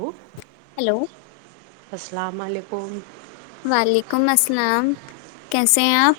وہ ہیلو السلام علیکم وعلیکم السلام کیسے ہیں آپ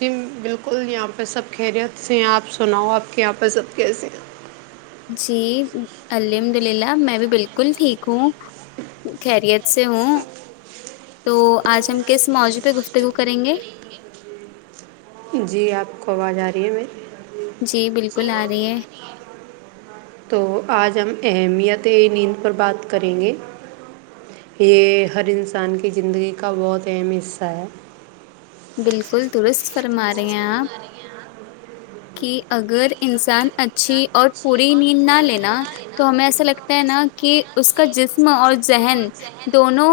جی بالکل یہاں پہ سب خیریت سے ہیں آپ سناؤ آپ کے یہاں پہ سب کیس ہیں جی الحمد للہ میں بھی بالکل ٹھیک ہوں خیریت سے ہوں تو آج ہم کس ماوضوع پہ گفتگو کریں گے جی آپ کو آواز آ رہی ہے میری جی آ بالکل رہی ہے نہیں تو آج ہم اہمیت نیند پر بات کریں گے یہ ہر انسان کی زندگی کا بہت اہم حصہ ہے بالکل درست فرما رہے ہیں آپ کی اگر انسان اچھی اور پوری نیند نہ لینا تو ہمیں ایسا لگتا ہے نا کہ اس کا جسم اور ذہن دونوں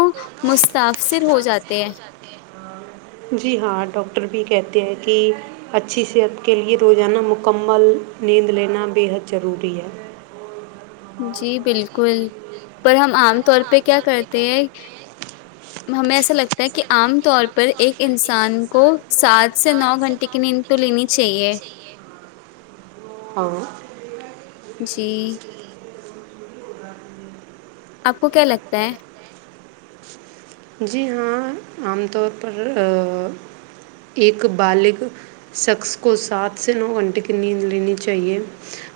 متاثر ہو جاتے ہیں جی ہاں ڈاکٹر بھی کہتے ہیں کہ اچھی صحت کے لیے روزانہ مکمل نیند لینا بے حد ضروری ہے جی بالکل پر ہم عام طور پہ کیا کرتے ہیں ہمیں ایسا لگتا ہے کہ عام طور پر ایک انسان کو سات سے نو گھنٹے کی نیند تو لینی چاہئے اور جی آپ کو کیا لگتا ہے جی ہاں عام طور پر ایک بالغ شخص کو سات سے نو گھنٹے کی نیند لینی چاہیے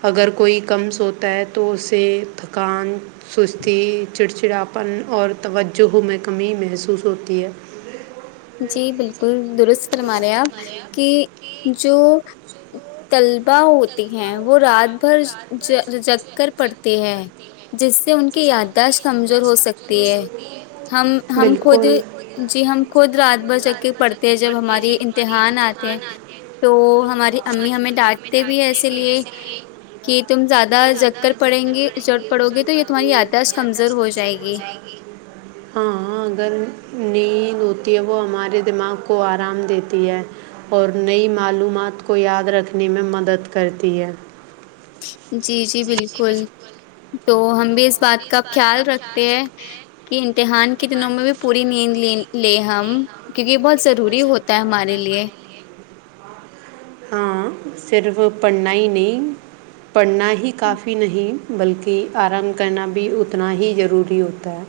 اگر کوئی کم سوتا ہے تو اسے تھکان سستی چڑچڑاپن اور توجہ میں کمی محسوس ہوتی ہے جی بالکل درست فرما رہے آپ کہ جو طلبا ہوتی ہیں وہ رات بھر جگ کر پڑتی ہے جس سے ان کی یادداشت کمزور ہو سکتی ہے ہم ہم خود بالکل جی ہم خود رات بھر جک کے پڑھتے ہیں جب ہماری امتحان آتے ہیں تو ہماری ہماری امی ہمیں ڈانٹتے بھی ہے ڈانگتے اسی ہیں لیے ایسے ہی کہ تم زیادہ جگ کر پڑهے گی پڑھوگی تو تمہاری یاد داشت کمزور ہو جائے گی ہاں ہاں اگر نیند ہوتی ہے وہ ہمارے دماغ کو آرام دیتی ہے اور نئی معلومات کو یاد رکھنے میں مدد کرتی ہے جی جی بالکل تو ہم بھی اس بات کاخیال رکھتے ہیں یہ امتحان کے دنوں میں بھی پوری نیند لیں ہم کیونکہ بہت بہت ضروری ہوتا ہے ہمارے لیے ہاں صرف پڑھنا ہی نہیں پڑھنا ہی کافی نہیں بلکہ آرام کرنا بھی اتنا ہی ضروری ہوتا ہے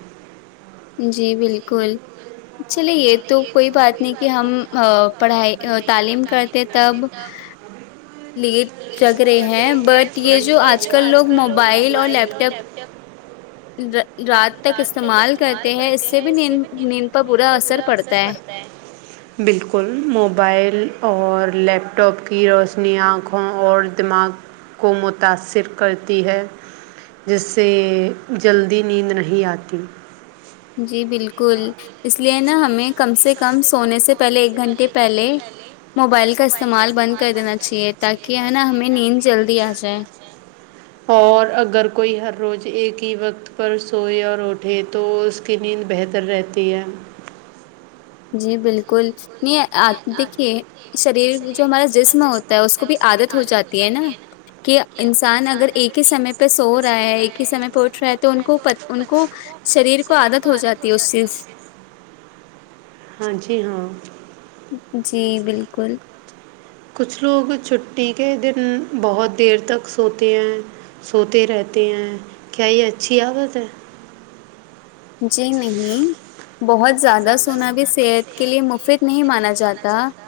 جی بالکل چلے یہ تو کوئی بات نہیں کہ ہم پڑھائی ا تعلیم کرتے تب لیٹ جگ رہے ہیں بٹ یہ جو آج کل لوگ موبائل اور لیپ ٹاپ ر رات تک استعمال کرتے ہیں اس سے بھی نیند نیند پر برا اثر پڑتا ہے بالکل موبائل اور لیپ ٹاپ کی روشنی آنکھوں اور دماغ کو متا ثر کرتی ہے جس سے جلدی نیند نہیں آتی جی بالکل اس لیے نا ہمیں کم سے کم سونے سے پہلے ایک گھنٹے پہلے موبائل کا استعمال بند کر دینا چاہیے تاکہ ہے نا ہمیں نیند جلدی آ جائے اور اگر کوئی ہر روز ایک ہی وقت پر سوئے اور اٹھے تو اس کی نیند بہتر رہتی ہے جی بالکل نہیں جی ا دیکھیے شریر جو جسم ہوتا ہے اس کو بھی عادت ہو جاتی ہےنا کہ انسان اگر ایک ہی سمے پہ سو رہا ہے ایک ہی سمے پہ اٹھ رہا ہے تو ان کو پتہ ان کو شریر کو عادت ہو جاتی ہے اس چیز ہاں جی ہاں جی بالکل کچھ لوگ چھٹی کے دن بہت دیر تک سوتے ہیں سوتے رہتے ہیں کیا یہ اچھی عادت ہے جی نہیں بہت زیادہ سونا بھی صحت کے لیے مفید نہیں مانا مانا جاتا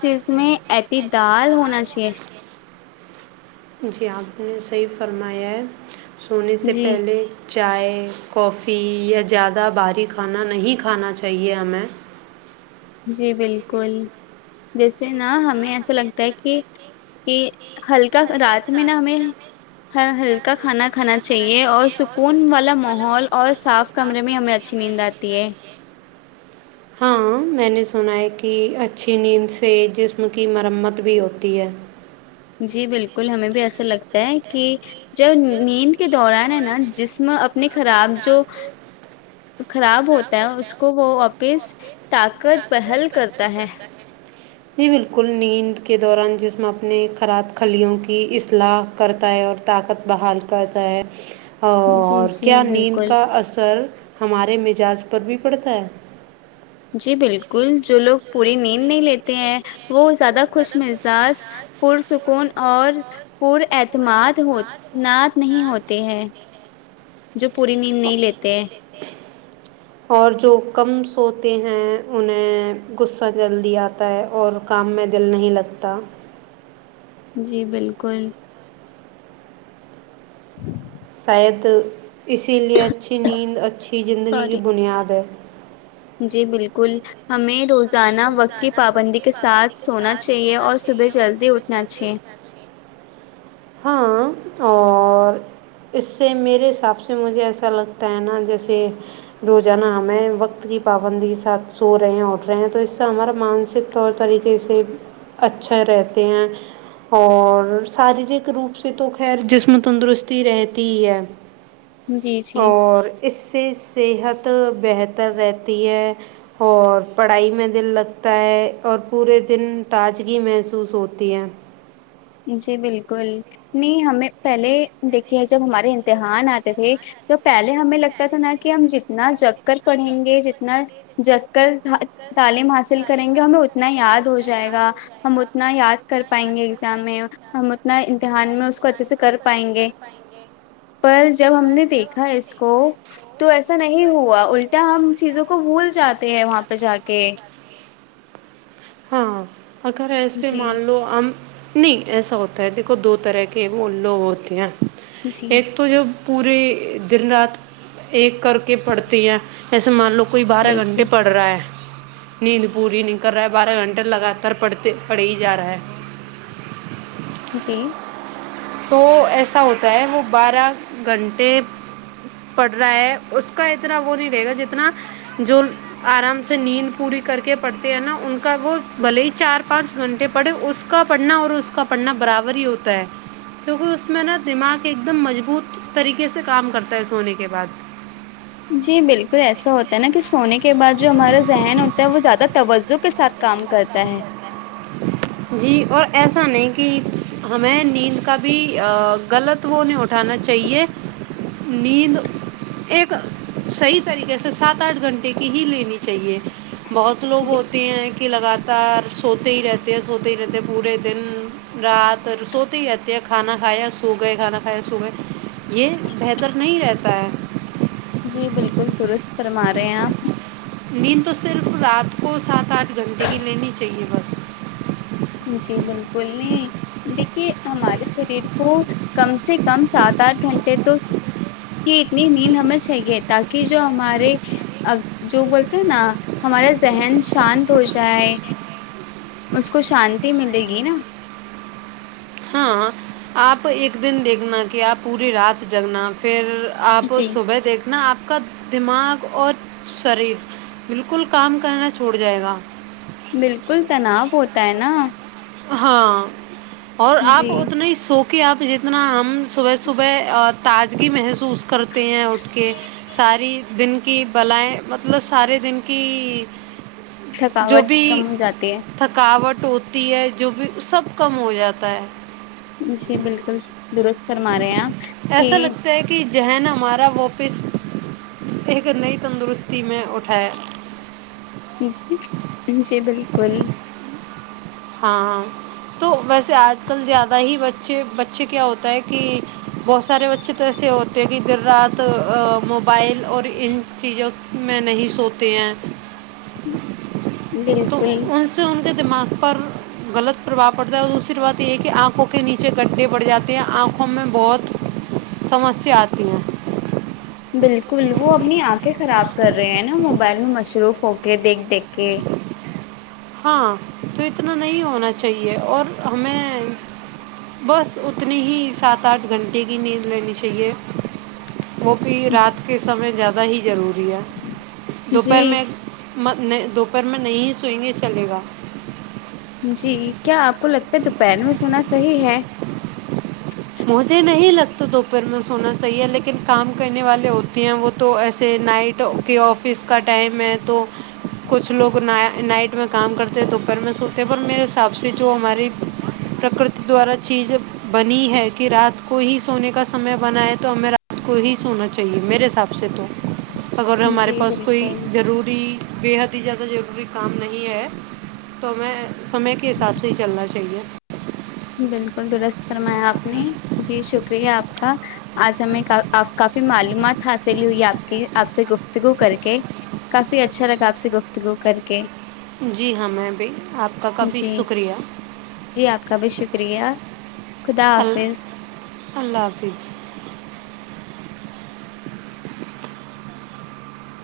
ہر چیز میں اعتدال ہوناچاہئے جی آپ نے صحیح فرمایا ہے سونے سے جی پہلے چائے کافی یا زیادہ بھاری کھانا نہیں کھانا چاہیے ہمیں جی بالکل جیسے نا ہمیں ایسا لگتا ہے کہ کہ ہلکا رات میں نہ ہمیں ہ ہلکا کھانا کھانا چاہیے اور سکون والا ماحول اور صاف کمرے میں ہمیں اچھی نیند آ تی ہے ہاں میں نے سنا ہے کہ اچھی نیند سے جسم کی مرمت بھی ہوتی ہے جی بالکل ہمیں بھی ایسا لگتا ہے کہ جب نیند کے دوران ہے نہ جسم اپنی خراب جو خراب ہوتا ہے اس کو وہ واپس طاقت بحل کرتا ہے جی بالکل نیند کے دوران جسم اپنے خراب خلیوں کی اصلاح کرتا ہے اور طاقت بحال کرتا ہے جی اور جی کیا نیند بالکل کا اثر ہمارے مزاج پر بھی پڑتا ہے جی بالکل جو لوگ پوری نیند نہیں لیتے ہیں وہ زیادہ خوش مزاج پرسکون اور پر اعتماد ناد نہیں ہوتے ہے جو پوری نیند نہیں لیتے اور جو کم سوتے ہیں انہیں غصہ جلدی آتا ہے اور کام میں دل نہیں لگتا جی بالکل شاید اسی لیے اچھی نیند اچھی زندگی کی سوری بنیاد ہے جی بالکل ہمیں روز جانا وقت کی پابندی کے ساتھ سونا چاہیے اور صبح جلدی اٹھنا چاہیے ہاں اور اس سے میرے حساب سے مجھے ایسا لگتا ہے نا جیسے روزانہ ہمیں وقت کی پابندی ساتھ سو رہے ہیں اٹھ رہے ہیں تو اس تو ہمارا مانسک طور طریقے سے اچھے رہتے ہیں اور شاریرک روپ سے تو خیر جسم تندرستی رہتی ہے جی جی اور اس سے صحت بہتر رہتی ہے اور پڑھائی میں دل لگتا ہے اور پورے دن تازگی محسوس ہوتی ہے جی بالکل نہیں ہمیں پہلے دیکھیے جب ہمارے امتحان آتے تھے تو پہلے ہمیں لگتا تھا نا کہ ہم جتنا جگ کر پڑھیں گے جتنا جگ کر تعلیم حاصل کریں گے ہمیں اتنا یاد ہو جائے گا ہم اتنا یاد کر پائیں گے ہم اتنا امتحان میں اس کو اچھے سے اس کر کو اچھے سے پائیں کر گے پائیں گے پر جب ہم نے دیکھا اس کو تو ایسا نہیں ہوا الٹا ہم چیزوں کو بھول جاتا تےہیں وہاں پہ جا کے ہاں اگر ایسے جی مان لو ہم نہیں ایسا ہوتا ہے دیکھو دو طرح کے وہ لوگ ہوتے ہیں جی ایک تو جب پورے دن رات ایک کر کے پڑھتی ہیں ایسے مان لو کوئی بارہ گھنٹے بالکل پڑ رہا ہے نیند پوری نہیں کر رہا ہے بارہ گھنٹے لگاتار پڑھتے پڑھے ہی جا رہا ہے جی تو ایسا ہوتا ہے وہ بارہ گھنٹے پڑھ رہا ہے اس کا اتنا وہ نہیں رہے گا جتنا جو آرام سے نیند پوری کر کے پڑتے ہیں نا ان کا وہ بھلے ہی چار پانچ گھنٹے پڑے اس اس کا پڑھنا اور اس کا پڑھنا برابر ہی ہوتا ہے کیونکہ اس میں نا دماغ ایک دم مضبوط طریقے سے کام کرتا ہے سونے کے بعد جی بالکل ایسا ہوتا ہے نا کہ سونے کے بعد جو ہمارا ذہن ہوتا ہے وہ زیادہ توجہ کے ساتھ کام کرتا ہے جی اور ایسا نہیں کہ ہمیں نیند کا بھی غلط وہ نہیں اٹھانا چاہیے نیند ایک صحیح طریقے سے سات آٹھ گھنٹے کی ہی لینی چاہیے بہت لوگ ب- ہوتے ہیں کہ لگاتار سوتے ہی رہتے ہیں سوتے ہی رہتے ہیں پورے دن رات سوتے رہتے ہیں کھانا کایا سو گئے کھانا کایا سو گئے یہ بہتر نہیں رہتا ہے جی بالکل درست فرما رہے ہیں آپ نیند تو صرف رات کو سات آٹھ گھنٹے کی لینی چاہیے بس جی بالکل نہیں دیکھیے ہمارے شریر کو کم سے کم سات آٹھ گھنٹے تو کہ اتنی نیند ہمیں چاہیے تاکہ جو ہمارے ا جو بولتے ہیں نا ہمارا ذہن شانت ہو جائے اس کو شانتی ملے گی نا ہاں آپ ایک دن دیکھنا کہ آپ پوری رات جگنا پھر آپ جی صبح دیکھ نا آپ کا دماغ اور شریر بالکل کام کرنا چھوڑ جائے گا بالکل تناؤ ہوتا ہے نا ہاں اور آپ جی اتنا ہی سوک کہ آپ جتنا ہم صبح صبح تازگی ا محسوس کرتے ہیں اٹھ کے ساری دن کی بلائیں مطلب سارے دن کی جو تھکاوٹ کم بھی ہو جاتی ہے تھکاوٹ ہوتی ہے جو بھی سب کم ہو جاتا ہے جی بالکل درست فرما رہے ہیں اپ کہ ایسا لگتا ہے کہ ذہن ہمارا واپس ایک نئی تندرستی میں اٹھایا جی جی بالکل ہاں تو ویسے آج کل زیادہ ہی بچے بچے کیا ہوتا ہے کہ بہت سارے بچے تو ایسے ہوتے ہیں کہ دیر رات موبائل اور ان چیزوں میں نہیں سوتے ہیں تو بالکل ان سے ان کے دماغ پر غلط پربھؤ پڑتا ہے اور دوسری بات یہ ہے کہ آنکھوں کے نیچے گڈھے بڑھ جاتے ہیں آنکھوں میں بہت سمسیا آتی ہیں بالکل وہ اپنی آنکھیں خراب کر رہے ہیں نا موبائل میں مصروف ہو کے دیکھ دیکھ کے ہاں تو اتنا نہیں ہونا چاہیے اور ہمیں بس اتنی ہی سات آٹھ گھنٹے کی نیند لین چاہیے وہ بھی رات کے سمے زیادہ ہی ضروری ہے دوپہر جی میں دوپہر میں نہیں سوئیں گے چلے گا جی کیا آپ کو لگتا ہے دوپہر میں سونا صحیح ہے مجھے نہیں لگتا دوپہر میں سونا صحیح ہے لیکن کام کرنے والے ہوتے ہیں وہ تو ایسے نائٹ کے آفس کا ٹائم ہے تو کچھ لوگ نائٹ میں کام کرتے ہیں توپہر میں سوتے ہیں پر میرے حساب سے جو ہماری پرکرتی دوارا چیزیں بنی ہے کہ رات کو ہی سونے کا سمے بنا ہے تو ہمیں رات کو ہی سونا چاہیے میرے حساب سے تو اگر ہمارے جی پاس کوئی بالکل ضروری بےحد ا زیادہ ضروری کام نہیں ہے تو ہمیں سمے کے حساب سے ہی چلنا چاہیے بالکل درست فرمایا آپ نے جی شکریہ آپ کا آج ہمیں آپ کافی معلومات حاصل ہوئی آپ کی آپ سے گفتگو کر کے کافی اچھا لگا آپسی گفتگو کر کے جی ہاں میں بھی آپ کا کافی جی شکریہ جی آپ کا بھی شکریہ خدا ال حافظ اللہ حافظ